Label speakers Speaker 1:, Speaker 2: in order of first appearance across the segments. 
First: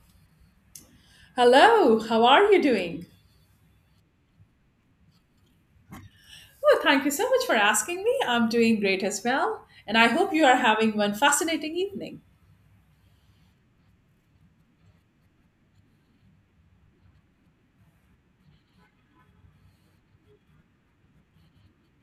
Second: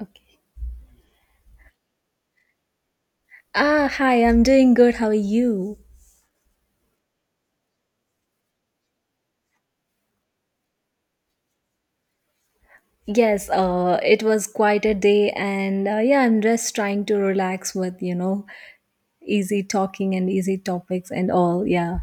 Speaker 1: Okay.
Speaker 2: Hello, how are you doing?
Speaker 1: Hi, I'm doing good. How are you?
Speaker 2: Well, thank you so much for asking me. I'm doing great as well, and I hope you are having one fascinating evening.
Speaker 1: Yes, it was quite a day, and yeah, I'm just trying to relax with, easy talking and easy topics and all. Yeah.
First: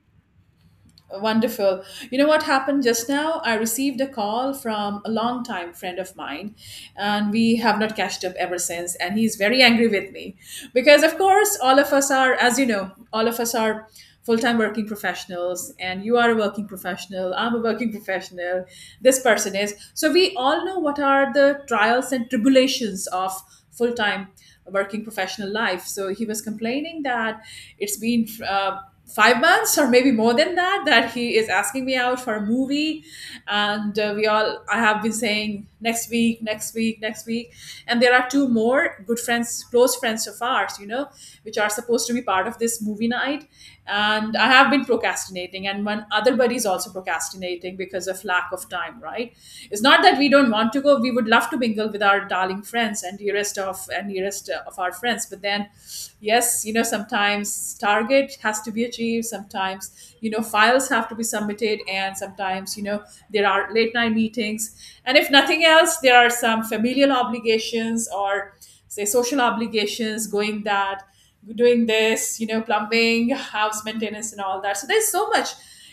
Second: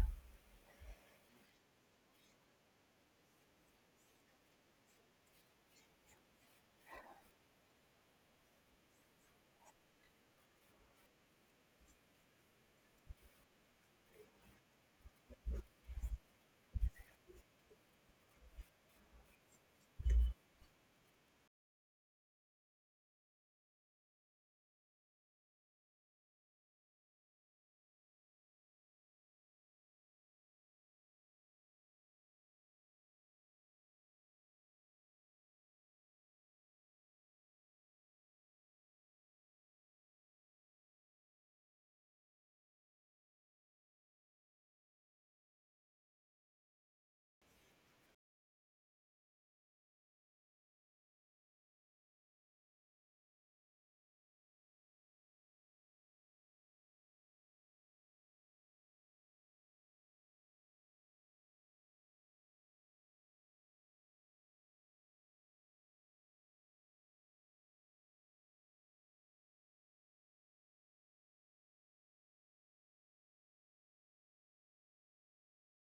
Speaker 2: Wonderful. You know what happened just now? I received a call from a longtime friend of mine, and we have not catched up ever since. And he's very angry with me because, of course, all of us are, as you know, all of us are full time working professionals, and you are a working professional, I'm a working professional, this person is. So, we all know what are the trials and tribulations of full time working professional life. So, he was complaining that it's been. 5 months or maybe more than that that he is asking me out for a movie, and we all I have been saying next week, next week, next week. And there are two more good friends, close friends of ours, you know, which are supposed to be part of this movie night, and I have been procrastinating, and one other buddy is also procrastinating because of lack of time, right? It's not that we don't want to go. We would love to mingle with our darling friends and dearest of and nearest list of our friends. But then, yes, you know, sometimes target has to be achieved. Sometimes, you know, files have to be submitted. And sometimes, you know, there are late night meetings. And if nothing else, there are some familial obligations or, say, social obligations going that doing this, you know, plumbing, house maintenance, and all that. So there's so much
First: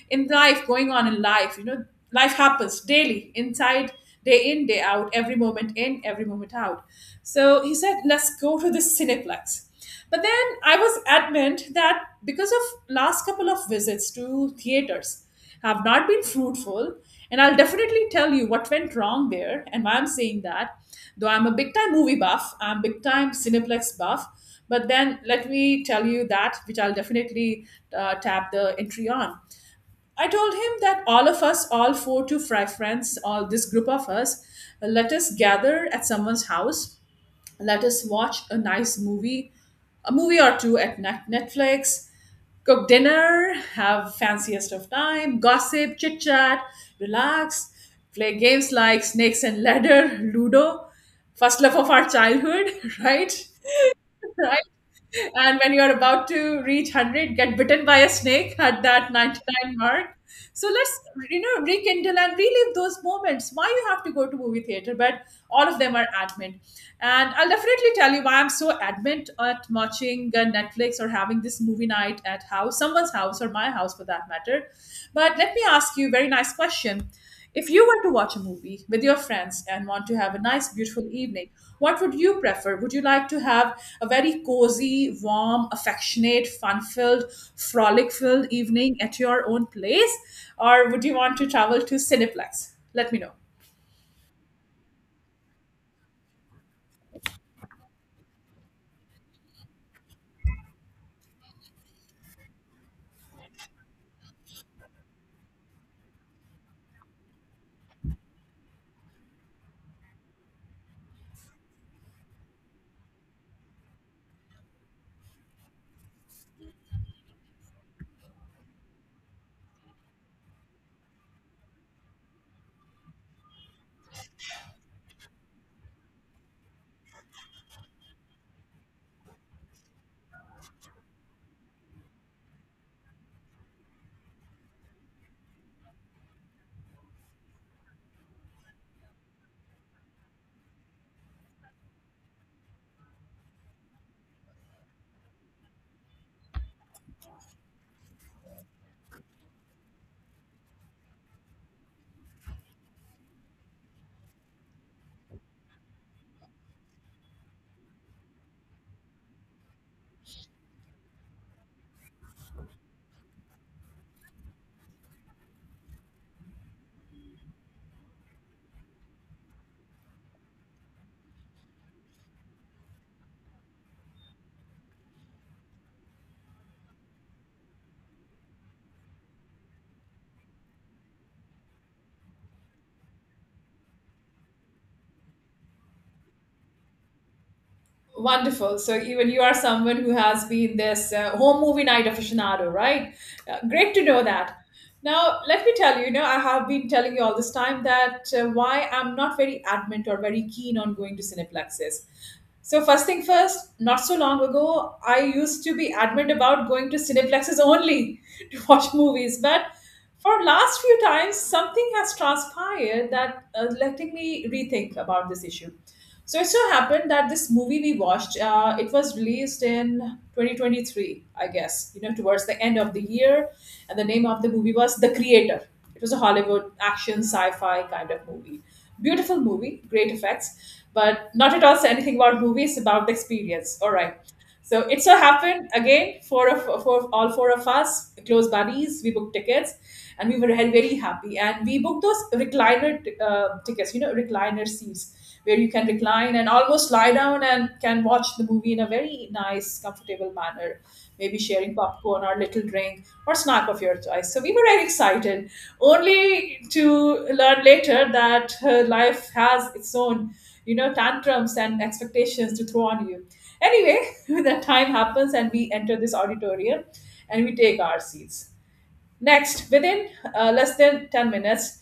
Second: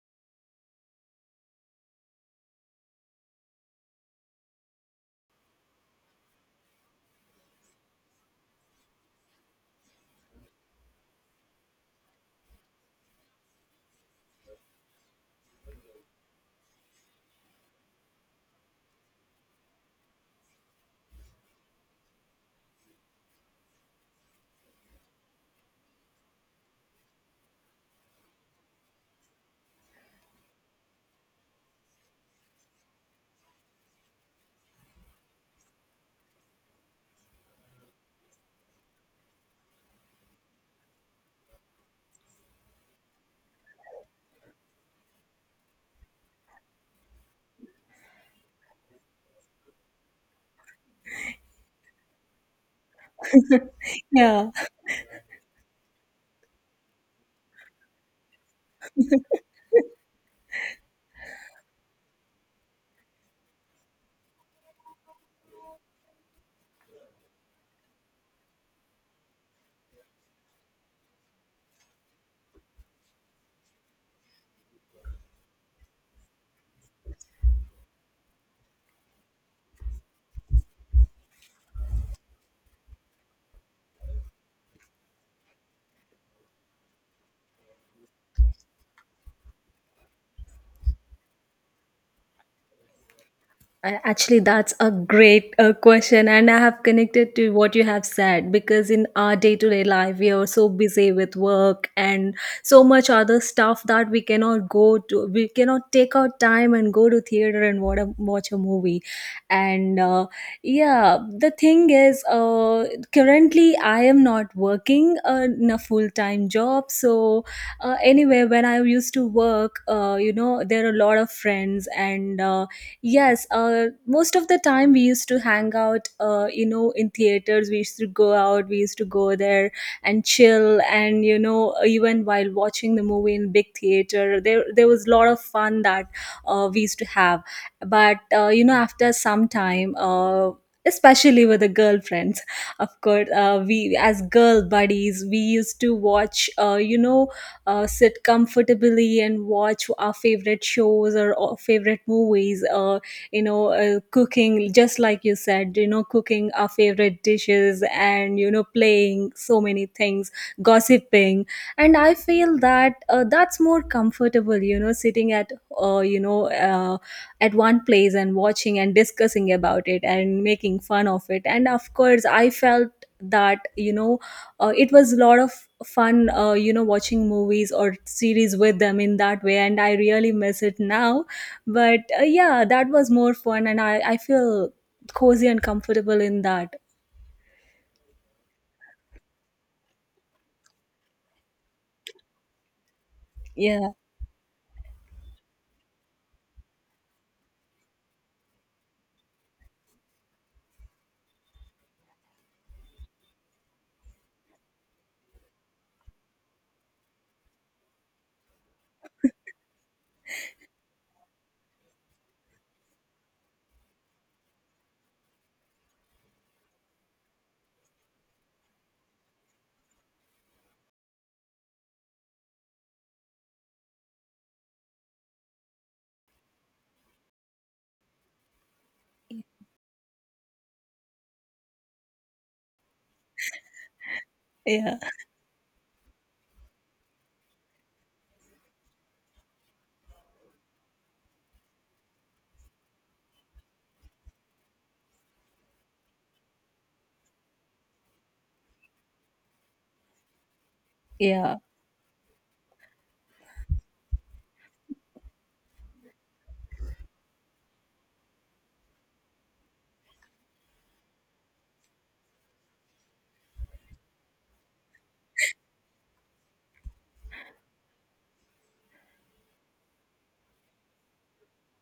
Speaker 2: in life going on in life. You know, life happens daily, inside, day in, day out, every moment in, every moment out. So he said, let's go to the Cineplex. But then I was adamant that because of last couple of visits to theaters have not been fruitful, and I'll definitely tell you what went wrong there and why I'm saying that. Though I'm a big time movie buff, I'm big time Cineplex buff, but then let me tell you that, which I'll definitely tap the entry on. I told him that all of us, all four to five friends, all this group of us, let us gather at someone's house. Let us watch a nice movie, a movie or two at Netflix, cook dinner, have fanciest of time, gossip, chit chat, relax, play games like Snakes and Ladder, Ludo, first love of our childhood, right?
Speaker 1: Yeah.
Speaker 2: Right? And when you're about to reach 100, get bitten by a snake at that 99 mark. So let's, you know, rekindle and relive those moments. Why you have to go to movie theater? But all of them are admin, and I'll definitely tell you why I'm so adamant at watching Netflix or having this movie night at house, someone's house, or my house for that matter. But let me ask you a very nice question. If you were to watch a movie with your friends and want to have a nice, beautiful evening, what would you prefer? Would you like to have a very cozy, warm, affectionate, fun filled, frolic filled evening at your own place? Or would you want to travel to Cineplex? Let me know.
Speaker 1: Actually, that's a great question, and I have connected to what you have said because in our day to day life, we are so busy with work and so much other stuff that we cannot take out time and go to theater and watch a movie. And yeah, the thing is, currently I am not working in a full time job, so anyway, when I used to work, there are a lot of friends and yes, most of the time we used to hang out, in theaters. We used to go out, we used to go there and chill, and even while watching the movie in big theater, there was a lot of fun that we used to have. But after some time, especially with the girlfriends, of course, we as girl buddies, we used to watch, sit comfortably and watch our favorite shows or favorite movies cooking just like you said, you know, cooking our favorite dishes and, you know, playing so many things, gossiping. And I feel that that's more comfortable, you know, sitting at uh, you know uh, at one place and watching and discussing about it and making fun of it. And of course, I felt that, it was a lot of fun, watching movies or series with them in that way, and I really miss it now. But yeah, that was more fun, and I feel cozy and comfortable in that.
Speaker 2: Wonderful. So even you are someone who has been this home movie night aficionado, right?
Speaker 1: Yeah.
Speaker 2: Great to know that. Now, let me tell you, you know, I have been telling you all this time that why I'm not very adamant or very keen on going to cineplexes. So first thing first, not so long ago, I used to be adamant about going to cineplexes only to watch movies, but for last few times something has transpired that letting me rethink about this issue. So it so happened that this movie we watched, it was released in 2023, I guess, you know, towards the end of the year. And the name of the movie was The Creator. It was a Hollywood action sci-fi kind of movie, beautiful movie, great effects. But not at all say anything about movies, about the experience, all right? So
Speaker 1: Yeah.
Speaker 2: it so happened again, four of for all four of us, close buddies, we booked tickets, and we were very very happy. And we booked those recliner tickets, you know, recliner seats where you can recline and almost lie down and can watch the movie in a very nice, comfortable manner. Maybe
Speaker 1: Yeah.
Speaker 2: sharing popcorn or little drink or snack of your choice. So we were very excited, only to learn later that life has its own, you know, tantrums and expectations to throw on you. Anyway, the time happens and we enter this auditorium and we take our seats. Next, within less than 10 minutes,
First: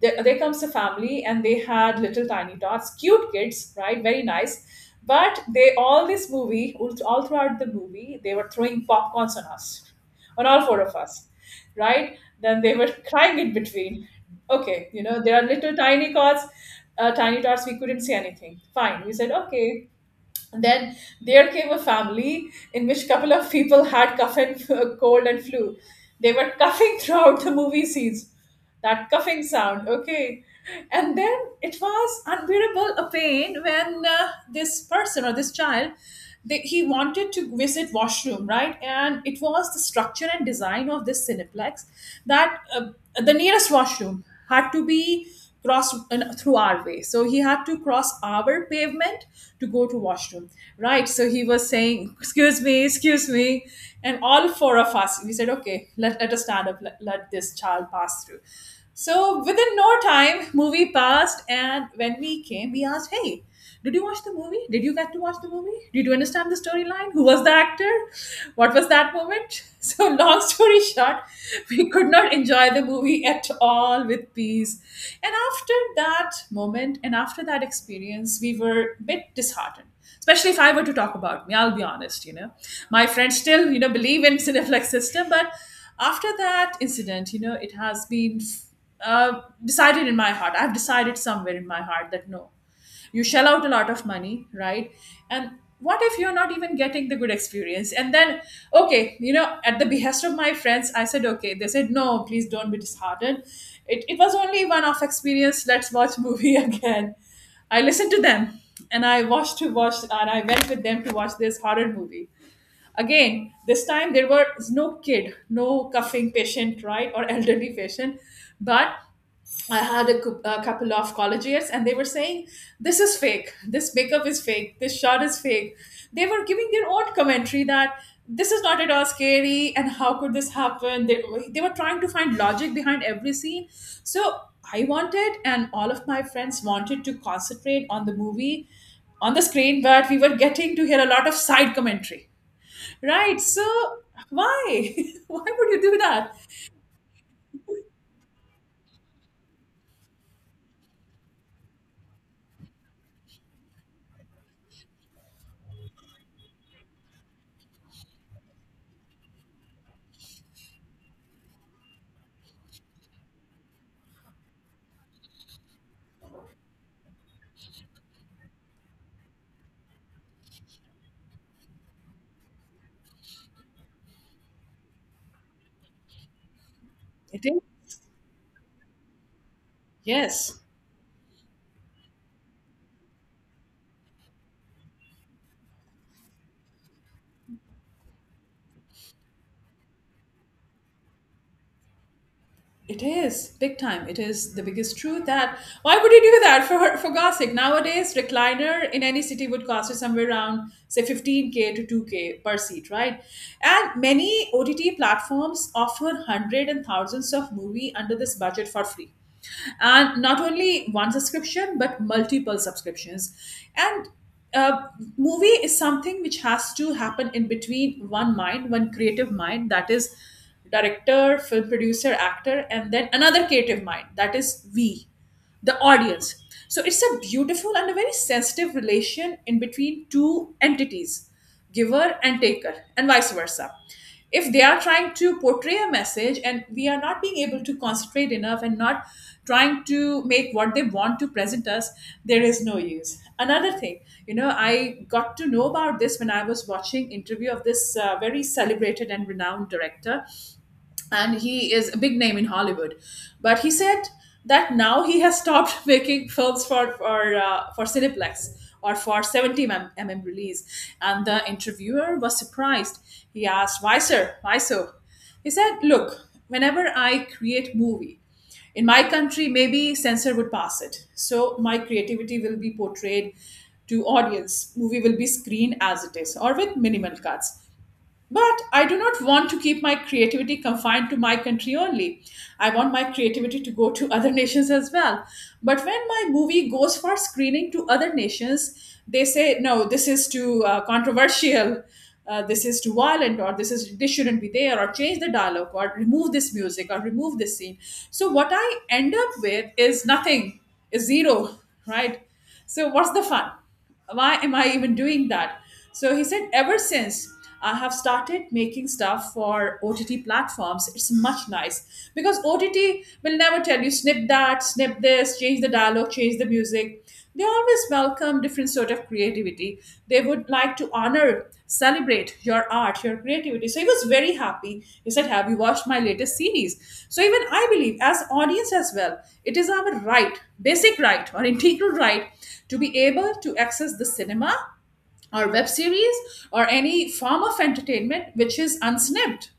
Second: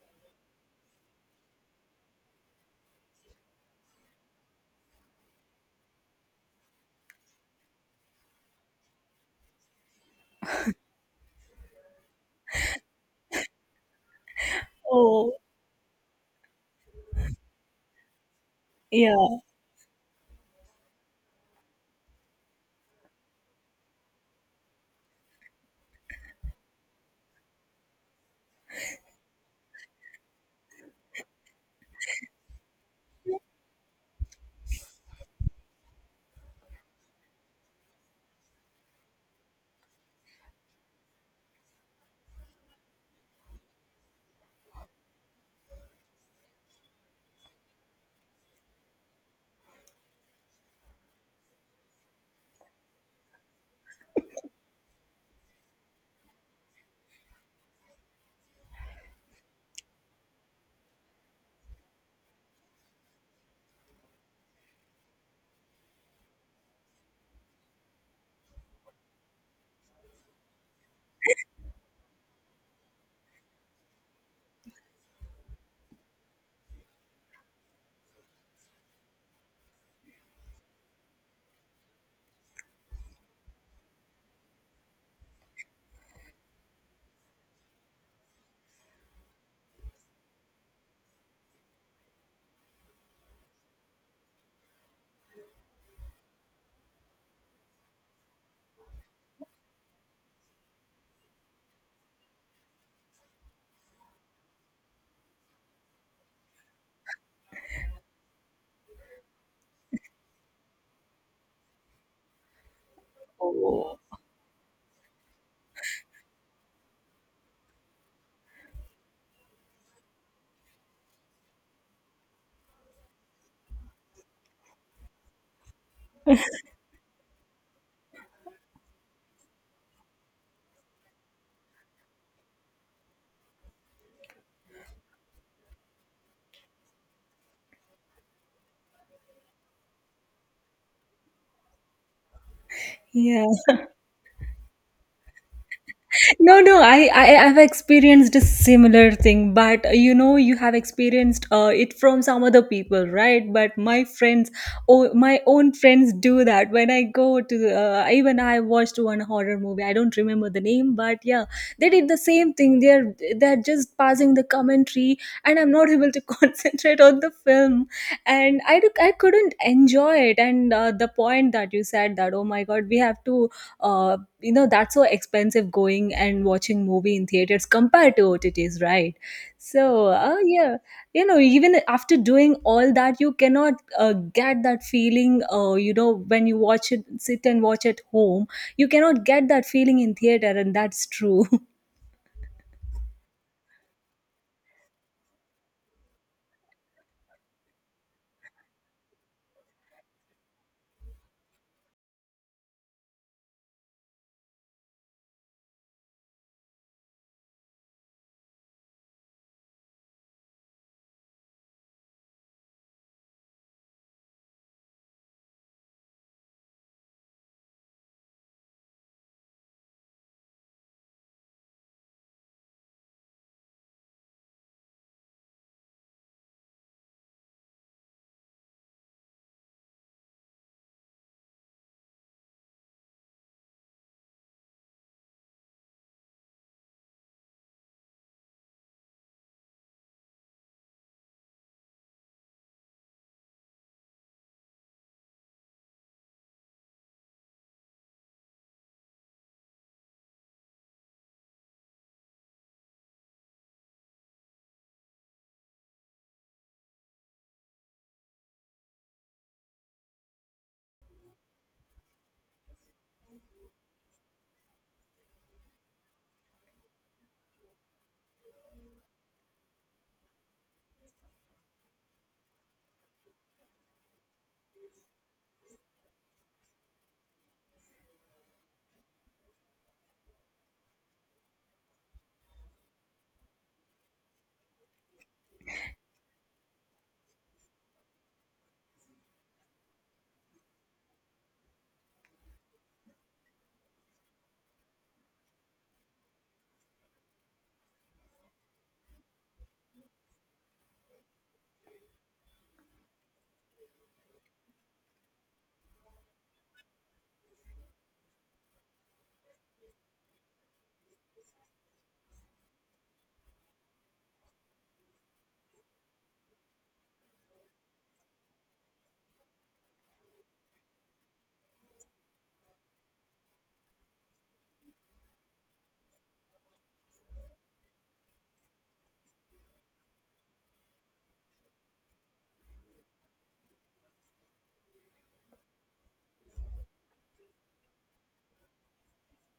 Speaker 2: there comes a family and they had little tiny tots, cute kids, right? Very nice. But all this movie, all throughout the movie, they were throwing popcorns on us, on all four of us, right? Then they were crying in between. Okay, you know,
Speaker 1: Oh,
Speaker 2: there are little tiny tots, tiny tots, we couldn't say anything. Fine. We said,
Speaker 1: yeah.
Speaker 2: okay, and then there came a family in which couple of people had cough and cold and flu. They were coughing throughout the movie scenes. That coughing sound, okay. And then it was unbearable a pain when this person or this child, he wanted to visit washroom, right? And it was the structure and design of this cineplex that the nearest washroom had to be crossed through our way. So he had to cross our pavement to go to washroom, right? So he was saying, excuse me, excuse me. And all four of us, we said, okay, let us stand up, let this child pass through. So within no time movie passed, and when we came we asked, hey, did you watch the movie? Did you get to watch the movie? Did you understand the storyline? Who was the actor? What was that moment? So, long story short, we could not enjoy the movie at all with peace. And after that moment and after that experience, we were a bit disheartened. Especially if I were to talk about me, I'll be honest, you know. My friends still, you know, believe in Cineflex system, but after that incident, you know, it has been decided in my heart. I've decided somewhere in my heart that no, you shell out a lot of money, right? And what if you're not even getting the good experience? And then okay, you know, at the behest of my friends I said okay. They said, no, please don't be disheartened, it was only one off experience, let's watch movie again. I listened to them, and I watched to watch and I went with them to watch this horror movie. Again this
Speaker 1: Oh,
Speaker 2: time there was no kid, no coughing patient, right, or elderly patient. But I had a a couple of college years, and they were saying, this is fake, this makeup is fake, this shot is fake. They were giving their own commentary that this is not at all scary and how could this happen? They were trying to find logic behind every scene. So I wanted, and all of my friends wanted to concentrate on the movie on the screen, but we were getting to hear a lot of side commentary. Right?
Speaker 1: yeah.
Speaker 2: So why? Why would you do that?
Speaker 1: No, no, I've experienced a similar thing, but you know, you have experienced it from some other people, right? But my friends, oh, my own friends do that when I go to even I watched one horror movie, I don't remember the name, but yeah, they did the same thing. They're just passing the commentary and I'm not able to concentrate on the film. And I couldn't enjoy it. And the point that you said, that, oh my god, we have to uh, that's so expensive, going and watching movie in
Speaker 2: It
Speaker 1: theaters
Speaker 2: is.
Speaker 1: compared to OTTs, right? So
Speaker 2: Yes.
Speaker 1: yeah, you know, even after doing all that, you cannot get that feeling. You know, when you watch it, sit and watch at home, you cannot get that feeling in theater, and that's true.
Speaker 2: It is big time. It is the biggest truth that why would you do that for God's sake? Nowadays, recliner in any city would cost you somewhere around say 15K to 2K per seat, right? And many OTT platforms offer hundred and thousands of movie under this budget for free, and not only one subscription but multiple subscriptions. And uh, movie is something which has to happen in between one mind, one creative mind, that is director, film producer, actor, and then another creative mind, that is we, the audience. So it's a beautiful and a very sensitive relation in between two entities, giver and taker, and vice versa. If they are trying to portray a message and we are not being able to concentrate enough and not trying to make what they want to present us, there is no use. Another thing, you know, I got to know about this when I was watching interview of this very celebrated and renowned director, and he is a big name in Hollywood. But he said that now he has stopped making films for for Cineplex or for 70 mm release. And the interviewer was surprised. He asked, "Why, sir? Why so?" He said, "Look, whenever I create movie. In my country, maybe censor would pass it. So my creativity will be portrayed to audience. Movie will be screened as it is or with minimal cuts. But I do not want to keep my creativity confined to my country only. I want my creativity to go to other nations as well. But when my movie goes for screening to other nations, they say, no, this is too controversial, this is too violent, or this shouldn't be there, or change the dialogue, or remove this music, or remove this scene. So what I end up with is nothing, is zero, right? So what's the fun? Why am I even doing that? So he said, ever since I have started making stuff for OTT platforms, it's much nice because OTT will never tell you snip that, snip this, change the dialogue, change the music. They always welcome different sort of creativity. They would like to honor, celebrate your art, your creativity. So he was very happy. He said, "Have you watched my latest series?" So even I believe, as audience as well, it is our right, basic right or integral right, to be able to access the cinema or web series or any form of entertainment which is unsnipped,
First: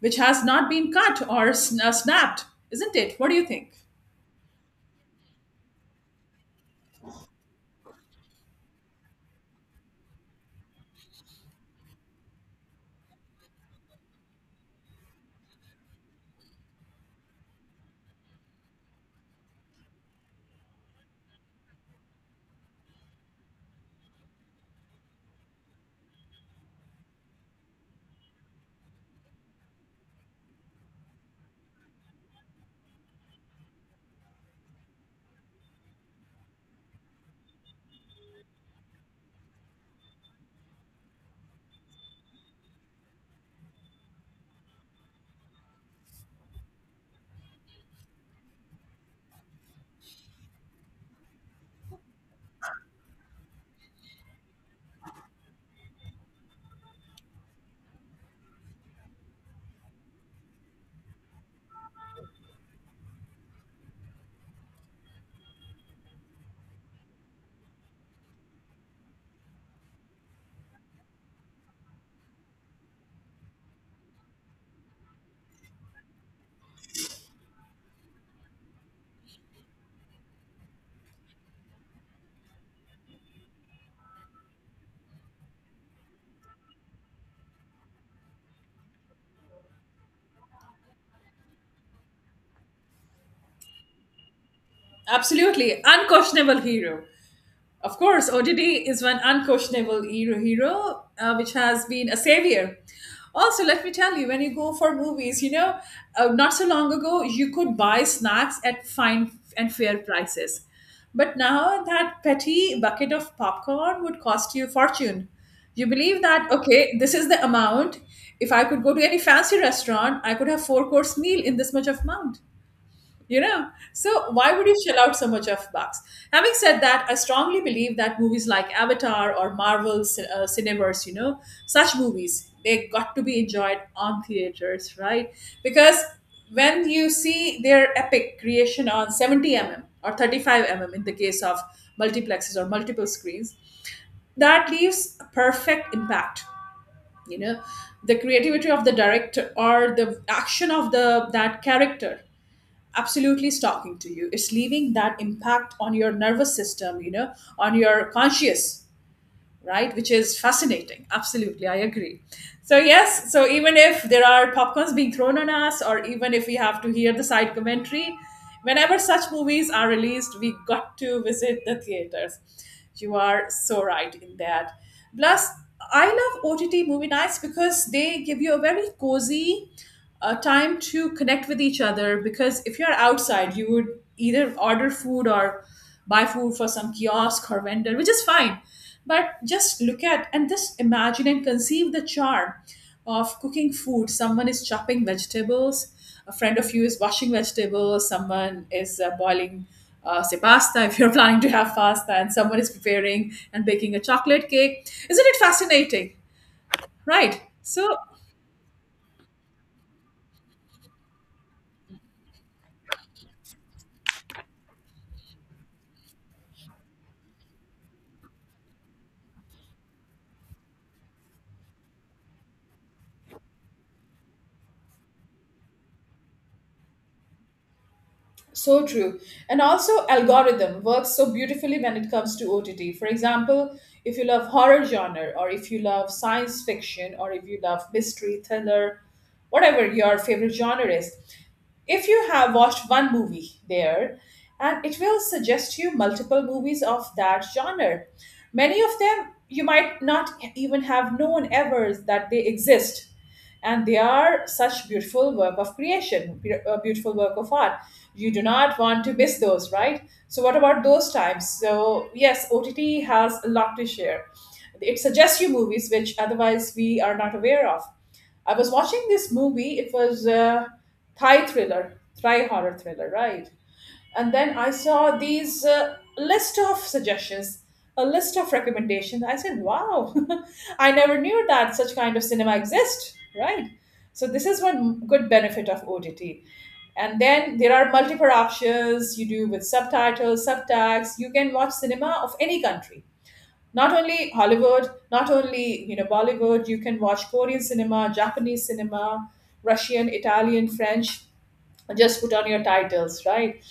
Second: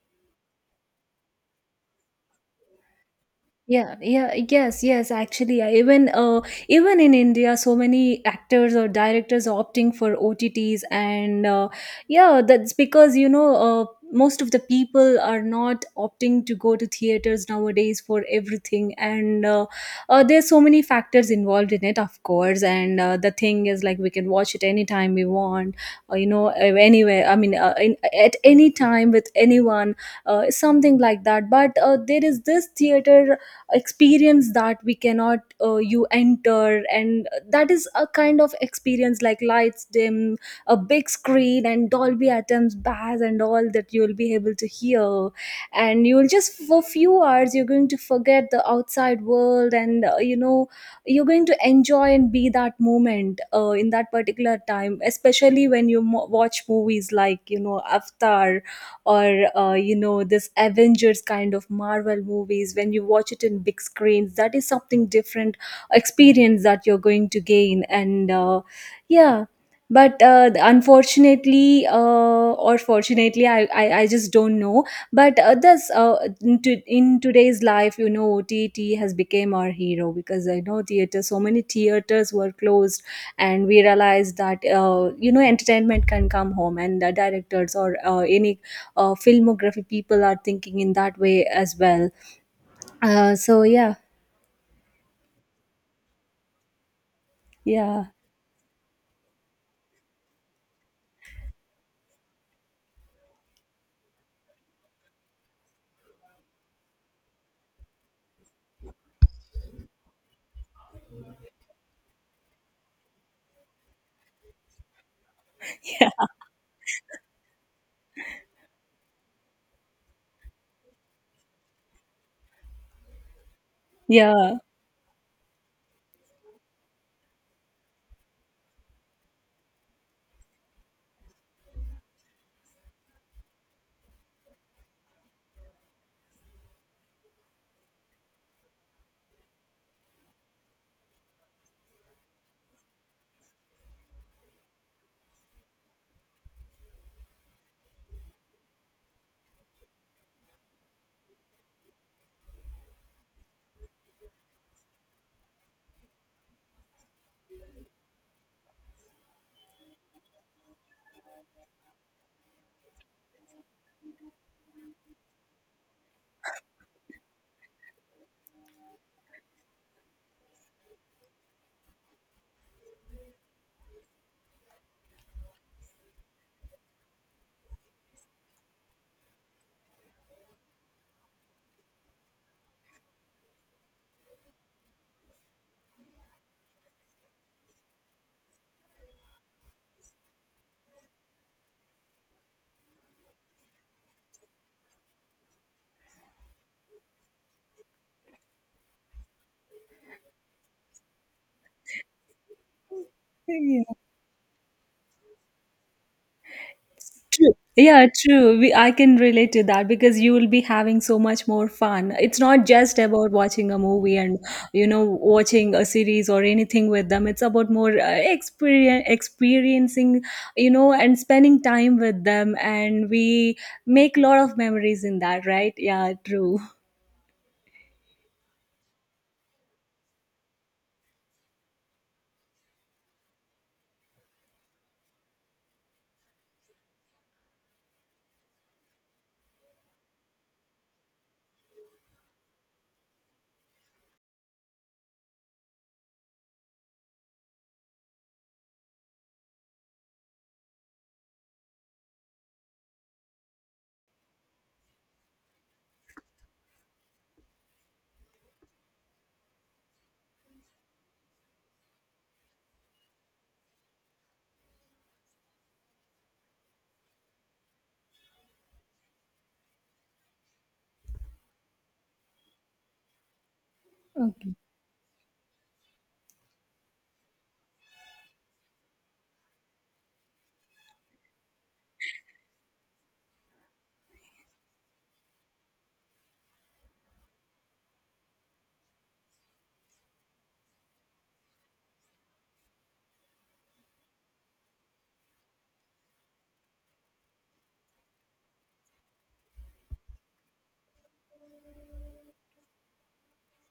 Speaker 2: which has not been cut or snapped. Isn't it? What do you think?
Speaker 1: Yeah, yeah, yes, yes. Actually, even even in India, so many actors or directors are opting for OTTs, and yeah, that's because, most of the people are not opting to go to theaters nowadays for everything, and there's so many factors involved in it, of course. And the thing is, like, we can watch it anytime we want, anywhere. I mean, at any time with anyone, something like that. But there is this theater experience that we cannot you enter, and that is a kind of experience, like lights dim, a big screen, and Dolby Atmos, bass, and all that you'll be able to hear, and you'll just for few hours you're going to forget the outside world. And you know, you're going to enjoy and be that moment in that particular time, especially when you watch movies like, you know, Avatar or, this Avengers kind of Marvel movies. When you watch it in big screens, that is something different experience that you're going to gain. And yeah, but unfortunately or fortunately, I just don't know. But others, in today's life, you know, OTT has become our hero, because I know theater, so many theaters were closed, and we realized that you know, entertainment can come home, and the directors or any filmography people are thinking in that way as well. So, yeah.
Speaker 2: Absolutely unquestionable hero. Of
Speaker 1: Yeah.
Speaker 2: course, ODD is one unquestionable hero which has been a savior. Also, let me tell you, when you go for movies, not so long ago, you could buy snacks at fine and fair prices. But now that petty bucket of popcorn would cost you a fortune. You believe that, okay, this is the amount. If I could go to any fancy restaurant, I could have four course meal in this much of amount. You know, so why
Speaker 1: Yeah.
Speaker 2: would you shell out so much of bucks? Having said that, I strongly believe that movies like Avatar or Marvel's Cineverse, you know, such movies, they got to be enjoyed on theaters, right? Because when you see their epic creation on 70 mm or 35 mm, in the case of multiplexes or multiple screens, that leaves a perfect impact, you know. The creativity of the director or the action of the that character absolutely is talking to you. It's leaving that impact on your nervous system, you know, on your conscious, right? Which is fascinating. Absolutely, I agree. So yes, so even if there are popcorns being thrown on us, or even if we have to hear the side commentary, whenever such movies are released, we got to visit the theaters. You are so right in that. Plus, I love OTT movie nights because they give you a very cozy time to connect with each other. Because if you're outside, you would either order food or buy food for some kiosk or vendor, which is fine. But just look at and just imagine and conceive the charm of cooking food. Someone is chopping vegetables, a friend of you is washing vegetables, someone is boiling say pasta, if you're planning to have pasta, and someone is preparing and
Speaker 1: Yeah.
Speaker 2: baking a chocolate cake. Isn't it fascinating? Right?
Speaker 1: True.
Speaker 2: So,
Speaker 1: Yeah, true. We, I can relate to that, because you will be having so much more fun. It's not just about watching a movie and, you know, watching a series or anything with them. It's about more experiencing, you know, and spending time with them, and we make a lot of memories in that, right? Yeah, true.
Speaker 2: so true. And also, algorithm works so beautifully when it comes to OTT. For example, if you love horror genre, or if you love science fiction, or if you love mystery, thriller, whatever your favorite genre is, if you have watched one movie there, and it will suggest you multiple movies of that genre, many of them you might not even have known ever that they exist, and they are such beautiful work of creation, a beautiful work of art. You do not want to miss those, right? So what about those times? So yes, OTT has a lot to share. It suggests you movies which otherwise we are not aware of. I was watching this movie. It was a Thai thriller, Thai horror thriller, right? And
Speaker 1: Okay.
Speaker 2: then I saw these list of suggestions, a list of recommendations. I said, "Wow, I never knew that such kind of cinema exists." Right? So this is one good benefit of OTT. And then there are multiple options you do with subtitles, subtags. You can watch cinema of any country, not only Hollywood, not only, you know, Bollywood. You can watch Korean cinema, Japanese cinema, Russian, Italian, French. Just put on your titles, right?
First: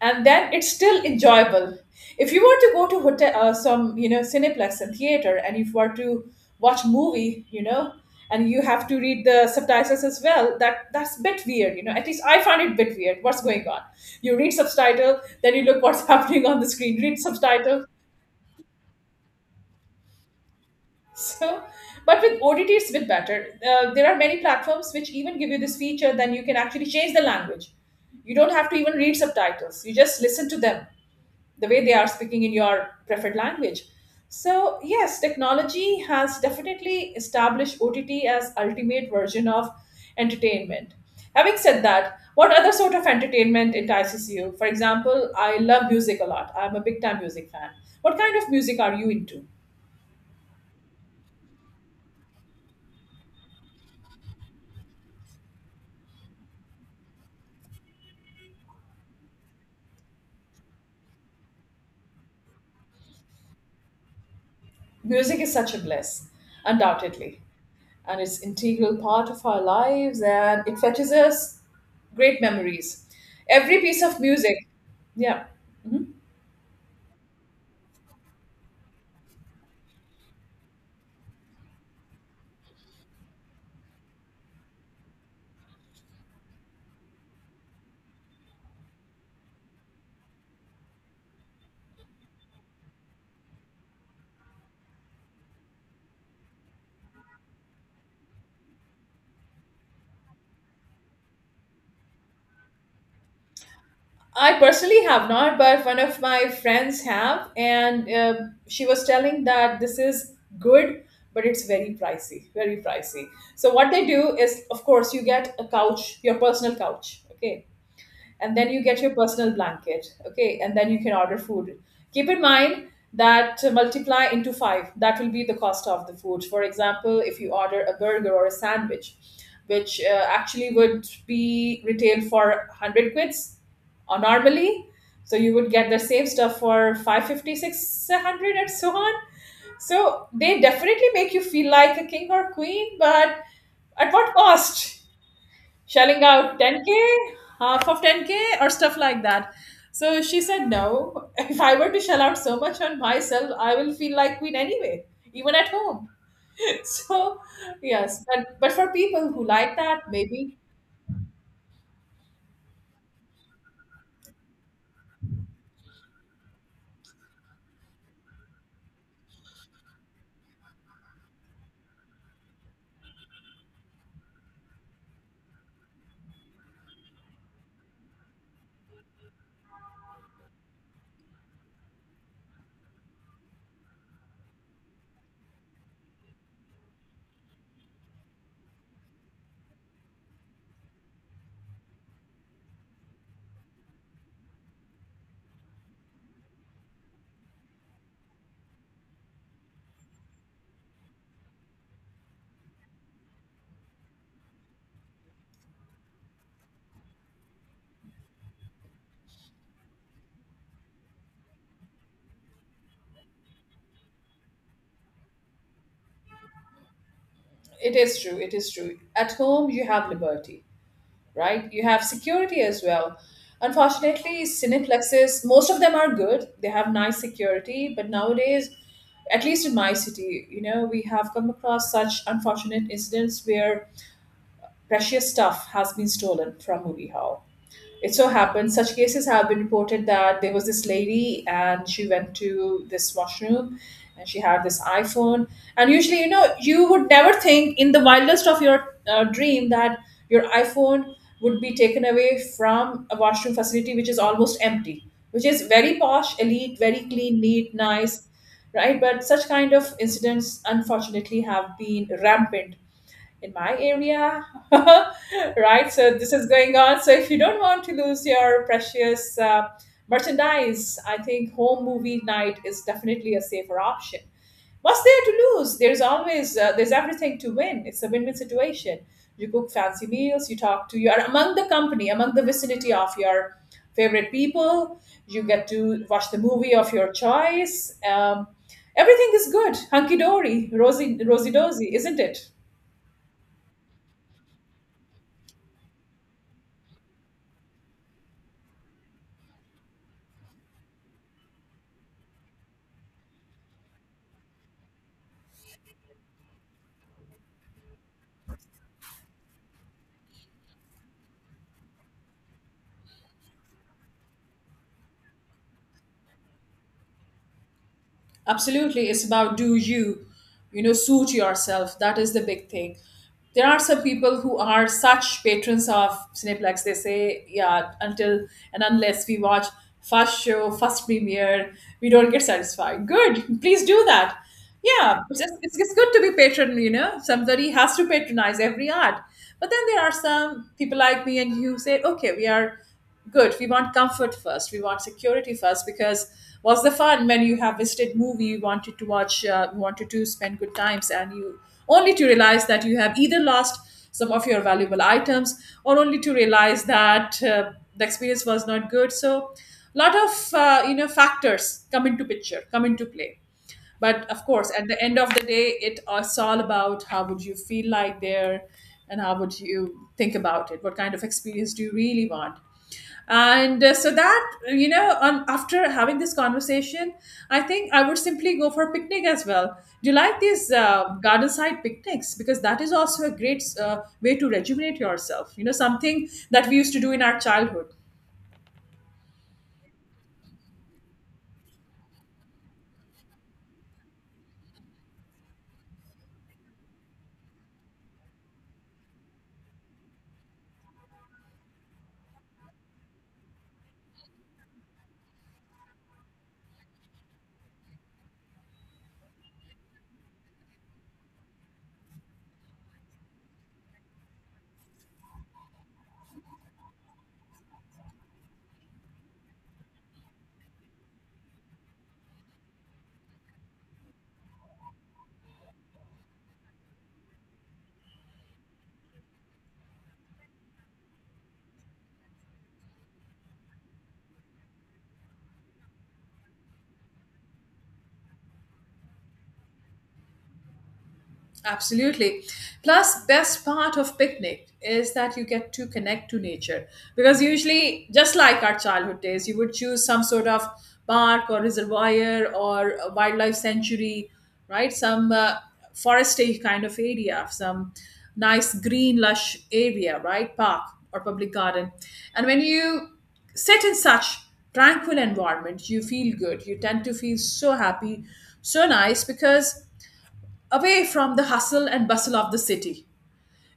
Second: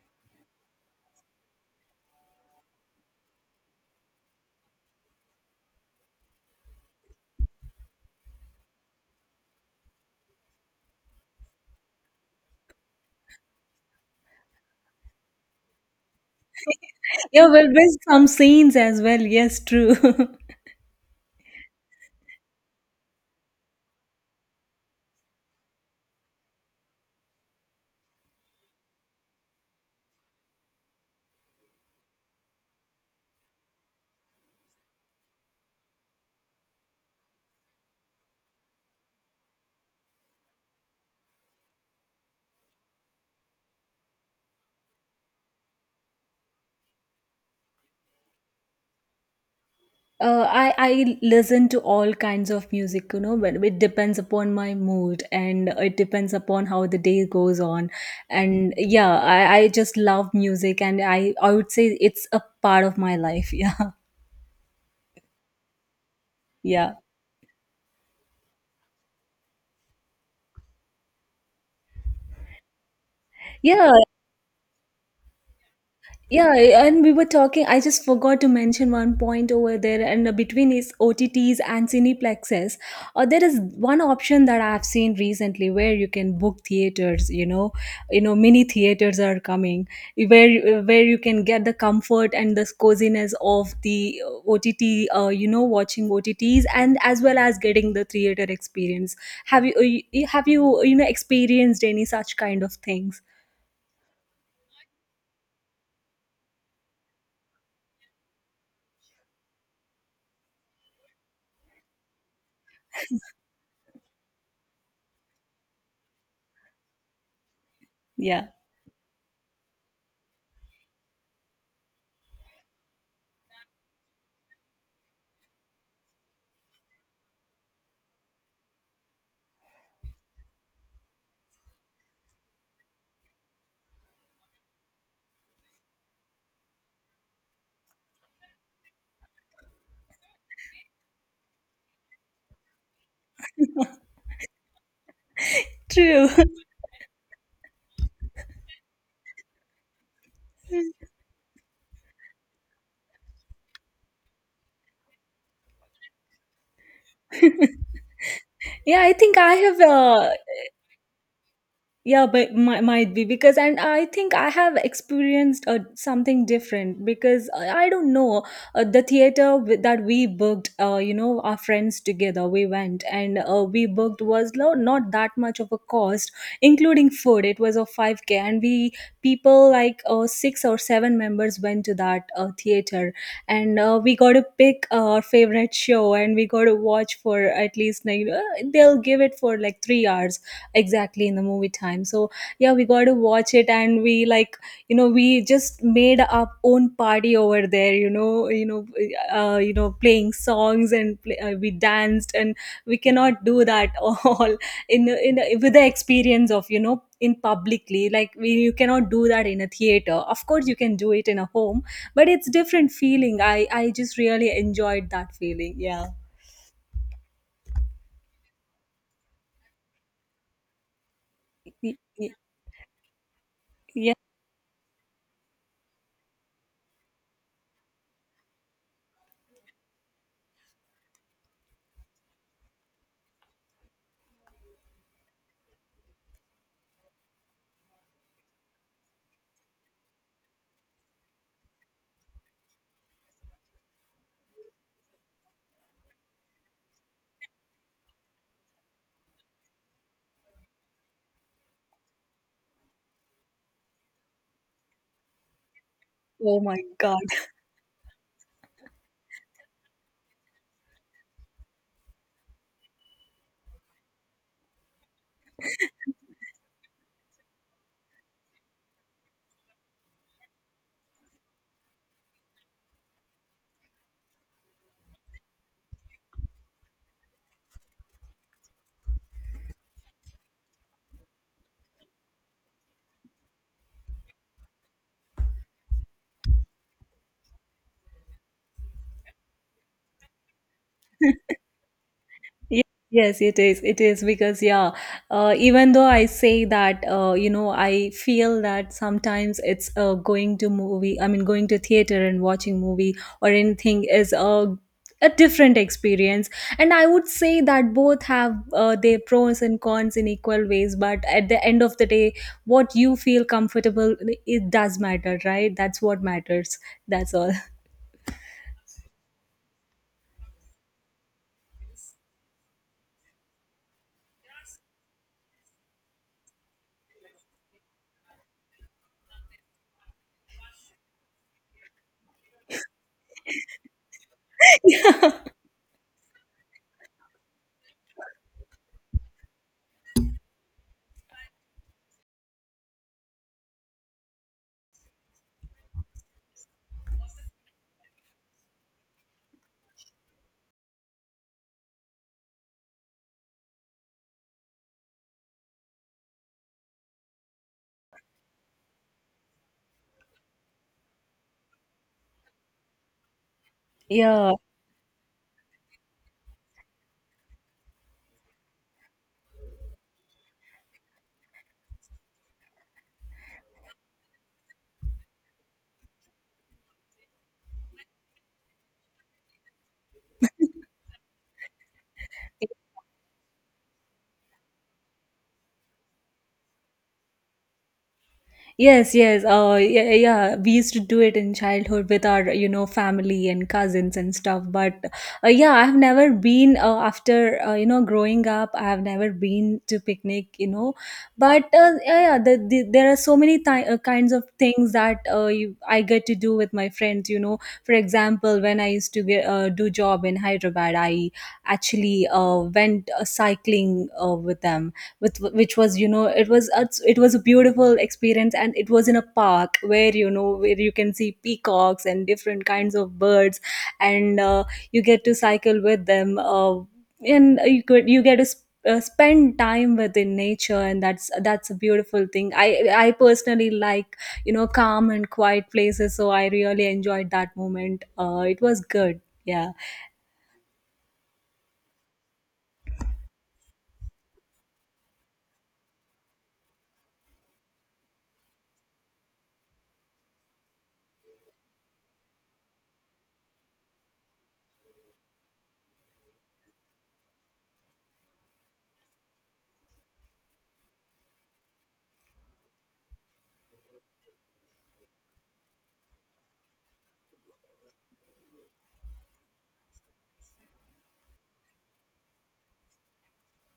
Speaker 2: And then it's still enjoyable. If you were to go to hotel, some, you know, cineplex and theater, and if you were to watch movie, you know, and you have to read the subtitles as well, that's a bit weird, you know. At least I find it a bit weird. What's going on? You read subtitle, then you look what's happening on the screen. Read
Speaker 1: Yeah, well,
Speaker 2: subtitle.
Speaker 1: with some scenes as well. Yes, true.
Speaker 2: So, but with OTT, it's a bit better. There are many platforms which even give you this feature, then you can actually change the language. You don't have to even read subtitles, you just listen to them the way they are speaking in your preferred language. So, yes, technology has definitely established OTT as ultimate version of entertainment. Having said that, what other sort of entertainment entices you? For example, I love music a lot. I'm a big time music fan. What kind of music are you into?
Speaker 1: I listen to all kinds of music, you know, but it depends upon my mood and it depends upon how the day goes on. And yeah, I just love music, and I would say it's a part of my life. Yeah.
Speaker 2: Music is such a bliss,
Speaker 1: Yeah.
Speaker 2: undoubtedly, and it's integral part of our lives, and it fetches us great memories. Every
Speaker 1: Yeah.
Speaker 2: piece of music, yeah. Mhm.
Speaker 1: Yeah, and we were talking. I just forgot to mention one point over there, and between is OTTs and cineplexes. There is one option that I've seen recently where you can book theaters. You know, mini theaters are coming, where you can get the comfort and the coziness of the OTT. You know, watching OTTs and as well as getting the theater experience. Have you you know experienced any such kind of things?
Speaker 2: I personally have not, but one of my friends have, and she was telling that this is good, but it's very pricey, very pricey. So what they do is, of course, you get a couch, your personal couch, okay,
Speaker 1: Yeah,
Speaker 2: and then you get your personal blanket, okay, and then you can order food. Keep in mind that multiply into five, that will be the cost of the food. For example, if you order a burger or a sandwich which actually would be retailed for 100 quids or normally, so you would get the same stuff for five fifty, six hundred and so on. So they definitely make you feel like a king or queen, but at what cost? Shelling
Speaker 1: true.
Speaker 2: out 10k, half of 10k or stuff like that. So she said, no, if I were to shell out so much on myself, I will feel like queen anyway, even at home. So yes, but for
Speaker 1: Yeah, I
Speaker 2: people
Speaker 1: think
Speaker 2: who
Speaker 1: I
Speaker 2: like
Speaker 1: have
Speaker 2: that, maybe.
Speaker 1: yeah, but might be because, and I think I have experienced something different, because I don't know, the that we booked, you know, our friends together, we went, and we booked not that much of a cost. Including food it was a 5k, and we people, like six or seven members, went to that theater. And we got to pick our favorite show and we got to watch for at least like they'll give it for like 3 hours, exactly in the movie time. So yeah, we got to watch it, and we like, you know, we just made our own party over there, you know, you know, playing songs and we danced. And we cannot do that all in with the experience of, you know, in publicly like you cannot do that in a theater, of course. You can do it in a home, but it's different feeling. I just really enjoyed that feeling. Yeah.
Speaker 2: It is true, it is true. At home, you have liberty, right? You
Speaker 1: Y-
Speaker 2: have
Speaker 1: y-
Speaker 2: security as well.
Speaker 1: yeah.
Speaker 2: Unfortunately, cineplexes, most of them are good. They have nice security, but nowadays, at least in my city, you know, we have come across such unfortunate incidents where precious stuff has been stolen from movie hall. It so happened, such cases have been reported, that there was this lady and she went to this washroom, and she had this iPhone. And usually, you know, you would never think in the wildest of your dream that your iPhone would be taken away from a washroom facility which is almost empty, which is very posh,
Speaker 1: Oh my
Speaker 2: elite, very
Speaker 1: god.
Speaker 2: clean, neat, nice, right? But such kind of incidents, unfortunately, have been rampant in my area. Right, so this is going on. So if you don't want to lose your precious merchandise, I think home movie night is definitely a safer option. What's there to lose? There's everything to win. It's a win-win situation. You cook fancy meals, you talk to, you're among the company, among the vicinity of your favorite people, you get to watch the movie of your choice, um, everything is good, hunky-dory, rosy, rosy-dozy, isn't it?
Speaker 1: Ye- Yes, it is. It is because, yeah, even though I say that, you know, I feel that sometimes it's I mean, going to theater and watching movie or anything is a different experience. And I would say that both have their pros and cons in equal ways. But at the end of the day, what you feel comfortable, it does matter, right? That's what matters. That's all.
Speaker 2: Absolutely. It's about, do you, you know, suit yourself? That is the big thing. There are some people who are such patrons of cineplex, they say, yeah, until and unless we watch first show, first premiere, we don't get satisfied. Good, please do that. Yeah, it's good to be patron, you know. Somebody has to patronize every art. But then there are some people like me and you, who say, okay, we are good, we want comfort first, we want security first. Because what's the fun when you have visited movie, you wanted to watch, you wanted to spend good times, and you only to realize that you have either lost some of your valuable items, or only to realize that the experience was not good. So lot of you know, factors come into play. But of
Speaker 1: Yeah.
Speaker 2: course, at the end of the day, it's all about how would you feel like there, and how would you think about it, what kind of experience do you really want. And so that, you know, on after having this conversation, I think I would simply go for a picnic as well. Do you like these garden side picnics? Because that is also a great way to rejuvenate yourself, you know, something that we used to do in our childhood.
Speaker 1: Yes, yes. Yeah, yeah. We used to do it in childhood with our, you know, family and cousins and stuff. But yeah, I've never been, after, you know, growing up, I've never been to picnic, you know. But yeah, yeah, there are so many kinds of things that I get to do with my friends. You know, for example, when I used to do job in Hyderabad, I actually went cycling with them, with which was, you know, it was a beautiful experience. And it was in a park where, you know, where you can see peacocks and different kinds of birds. And you get to cycle with them, and you get to spend time within nature, and that's a beautiful thing. I personally like, you know, calm and quiet places, so I really enjoyed that moment. It was good. Yeah.
Speaker 2: Absolutely. Plus, best part of picnic is that you get to connect to nature because usually, just like our childhood days, you would choose some sort of park or reservoir or a wildlife sanctuary, right? Some foresty kind of area, some nice green lush area, right? Park or public garden, and when you sit in such tranquil environment, you feel good. You tend to feel so happy, so nice because away from the hustle and bustle of the city.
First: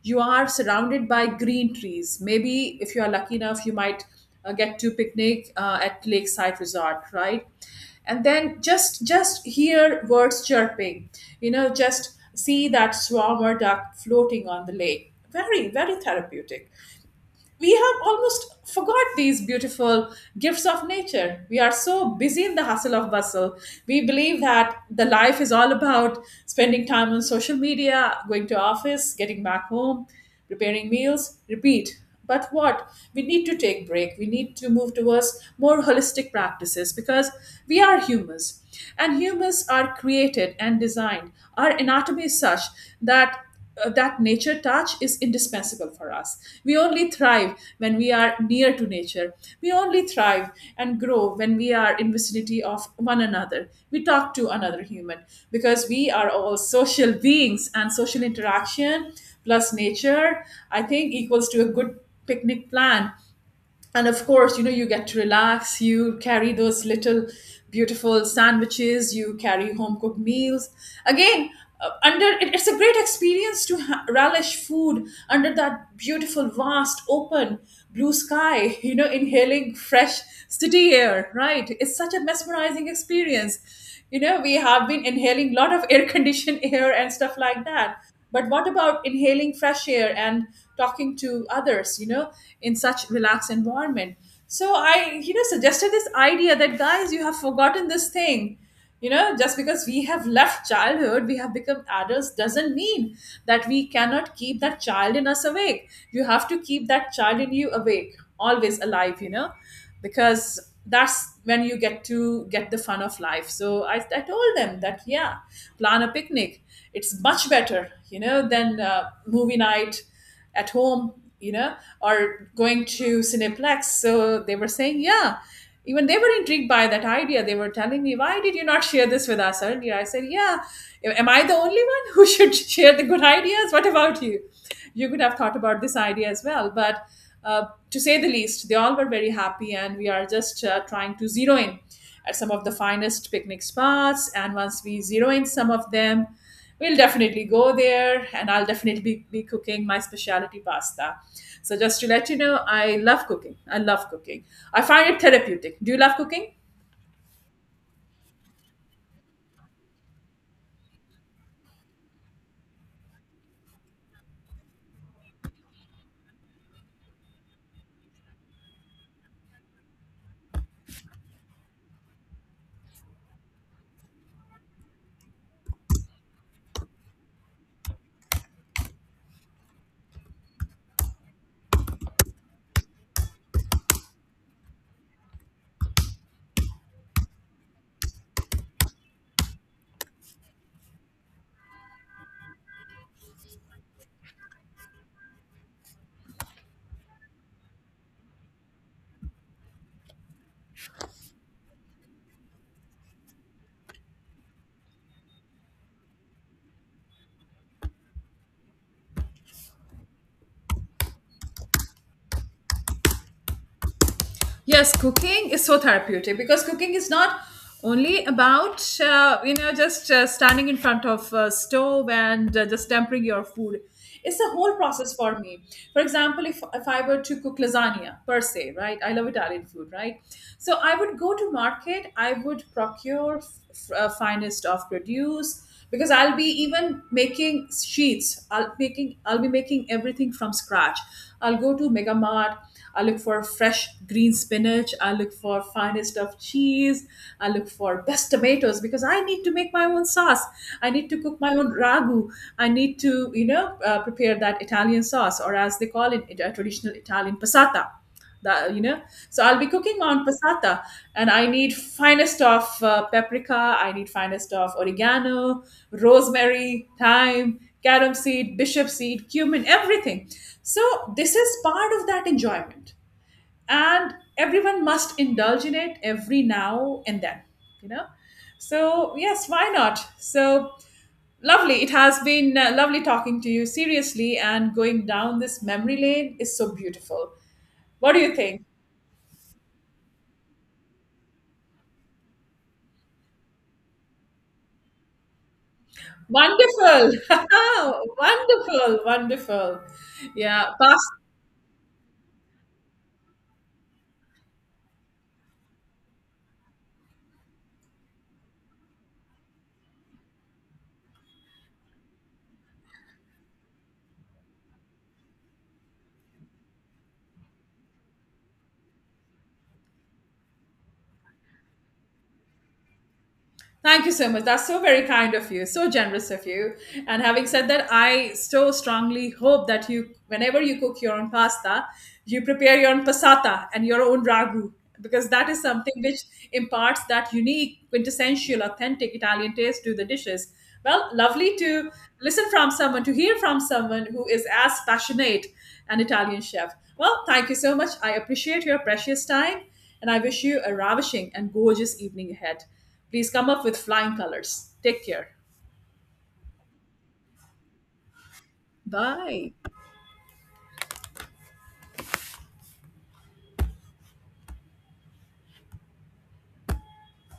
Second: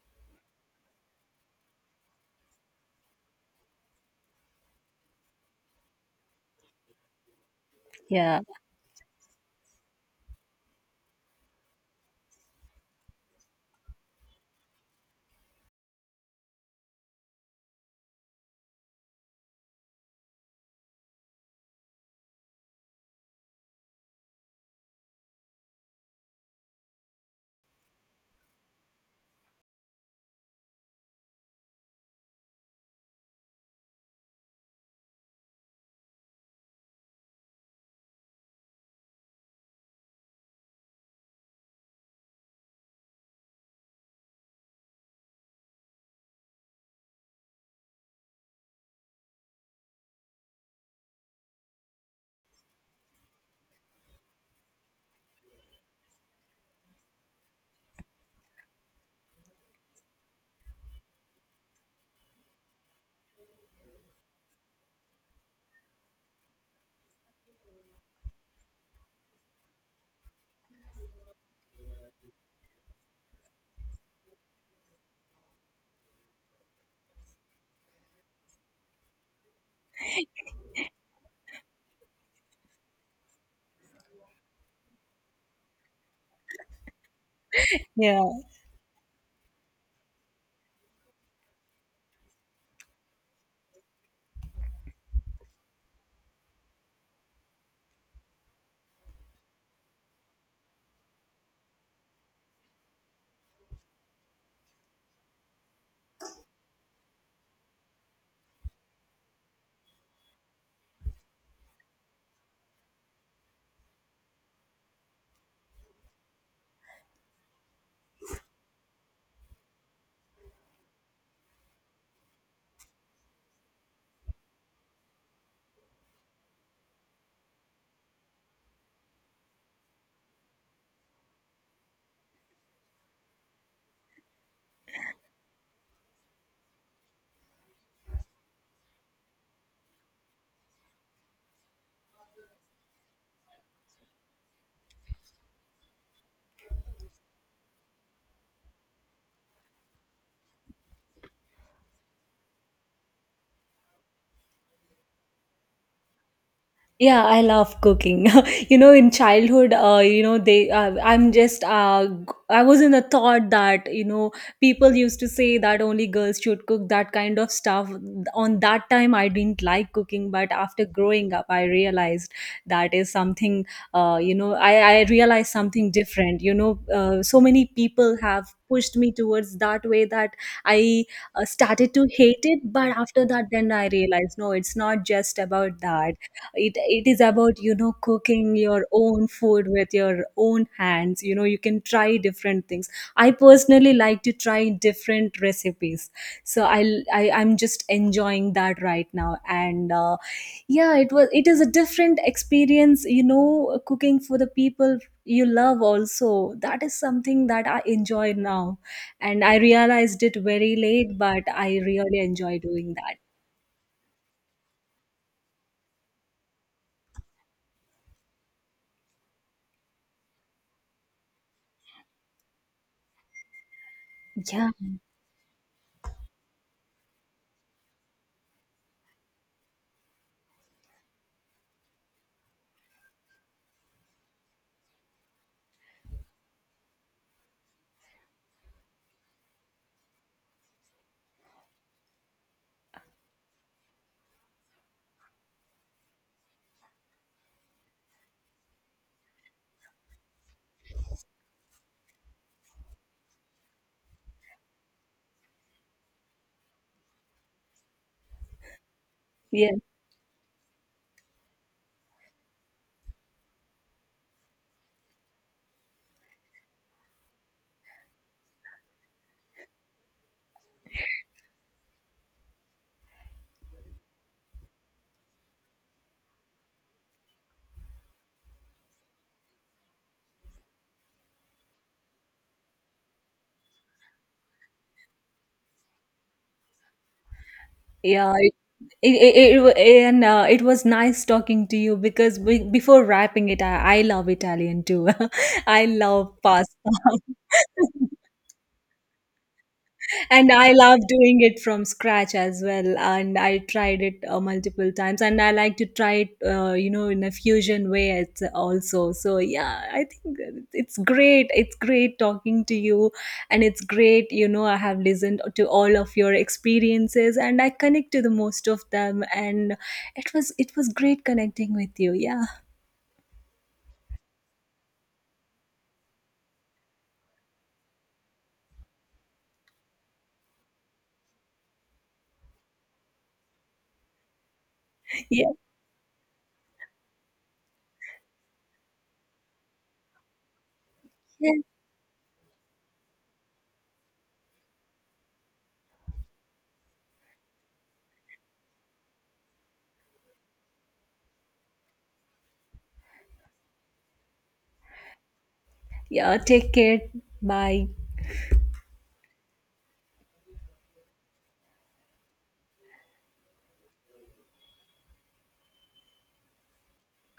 Speaker 2: You are surrounded by green trees. Maybe if you are lucky enough, you might get to picnic at Lakeside Resort, right? And
Speaker 1: Yeah.
Speaker 2: then just hear birds chirping. You know, just see that swarm or duck floating on the lake. Very therapeutic. We have almost forgot these beautiful gifts of nature. We are so busy in the hustle of bustle. We believe that the life is all about spending time on social media, going to office, getting back home, preparing meals, repeat. But what, we need to take break, we need to move towards more holistic practices because we are humans, and humans are created and designed, our anatomy is such that that nature touch is indispensable for us. We only thrive when we are near to nature. We only thrive and grow when we are in vicinity of one another. We talk to another human because we are all social beings, and social interaction plus nature, I think, equals to a good picnic plan. And of course, you know, you get to relax, you carry those little beautiful sandwiches, you carry home cooked meals again. It's a great experience to relish food under that beautiful vast open blue sky you know, inhaling fresh city air, right? It's such a mesmerizing experience. You know, we have been inhaling a lot of air conditioned air and stuff like that,
Speaker 1: Yeah.
Speaker 2: but what about inhaling fresh air and talking to others, you know, in such relaxed environment? So I, you know, suggested this idea that guys, you have forgotten this thing. You know, just because we have left childhood, we have become adults, doesn't mean that we cannot keep that child in us awake. You have to keep that child in you awake, always alive, you know, because that's when you get to get the fun of life. I told them that, yeah, plan a picnic. It's much better, you know, than movie night at home, you know, or going to cineplex. So they were saying, yeah, even they were intrigued by that idea. They were telling me, why did you not share this with us earlier? I said, yeah, am I the only one who should share the good ideas? What about you? You could have thought about this idea as well. But to say the least, they all were very happy, and we are just trying to zero in at some of the finest picnic spots. And once we zero in some of them, we'll definitely go there, and I'll definitely be cooking my specialty pasta. So, just to let you know, I love cooking. I love cooking. I find it therapeutic. Do you love cooking?
Speaker 1: Yeah, I love cooking. You know, in childhood, you know, they, I'm just, g- I was in the thought that, you know, people used to say that only girls should cook that kind of stuff. On that time, I didn't like cooking, but after growing up, I realized that is something, I realized something different. You know, so many people have pushed me towards that way that I started to hate it. But after that, then I realized, no, it's not just about that. It is about, you know, cooking your own food with your own hands. You know, you can try different things. I personally like to try different recipes. So I'll, I'm just enjoying that right now. And yeah, it is a different experience, you know, cooking for the people you love. Also, that is something that I enjoy now, and I realized it very late, but I really enjoy doing that.
Speaker 2: Yes, cooking is so therapeutic because cooking is not only about you know, just standing in front of a stove and just tempering your food. It's the
Speaker 1: Yeah.
Speaker 2: whole process for me. For example, if I were to cook lasagna per se, right? I love Italian food, right? So I would go to market. I would procure finest of produce because I'll be even making sheets. I'll be making everything from scratch. I'll go to Mega Mart. I look for fresh green spinach. I look for finest of cheese. I look for best tomatoes because I need to make my own sauce. I need to cook my own ragu. I need to, you know, prepare that Italian sauce, or as they call it, a traditional Italian passata, that you know. So I'll be
Speaker 1: Yeah.
Speaker 2: cooking on passata, and I need finest of paprika, I need finest of oregano, rosemary, thyme, carom seed, bishop seed, cumin, everything. So this is part of that enjoyment, and everyone must indulge in it every now and then, you know. So, yes, why not? So lovely it has been, lovely talking to you, seriously, and going down this memory lane is so beautiful. What do
Speaker 1: Yeah,
Speaker 2: you think?
Speaker 1: it, and it was nice talking to you. Because before wrapping it, I love Italian too. I love pasta.
Speaker 2: Wonderful. Wonderful. Wonderful.
Speaker 1: And
Speaker 2: Yeah.
Speaker 1: I love
Speaker 2: Pas-
Speaker 1: doing it from scratch as well. And I tried it multiple times. And I like to try it, you know, in a fusion way, it's also. So, yeah, I think that it's great. It's great talking to you. And it's great, you know, I have listened to all of your experiences and I connect to the most of them. And it was great connecting with you. Yeah.
Speaker 2: Thank you so much. That's so very kind of you. So generous of you. And having said that, I so strongly hope that you, whenever you cook your own pasta, you prepare your own passata and your own ragu, because that
Speaker 1: Yeah.
Speaker 2: is something which imparts that unique, quintessential, authentic Italian taste to the dishes. Well,
Speaker 1: Yeah.
Speaker 2: lovely to listen from someone, to hear from someone who is as passionate an Italian chef. Well, thank you so much. I appreciate your precious time, and I wish you a ravishing and gorgeous evening ahead. Please come up with flying colors. Take care.
Speaker 1: Yeah. Take care. Bye.
Speaker 2: Bye.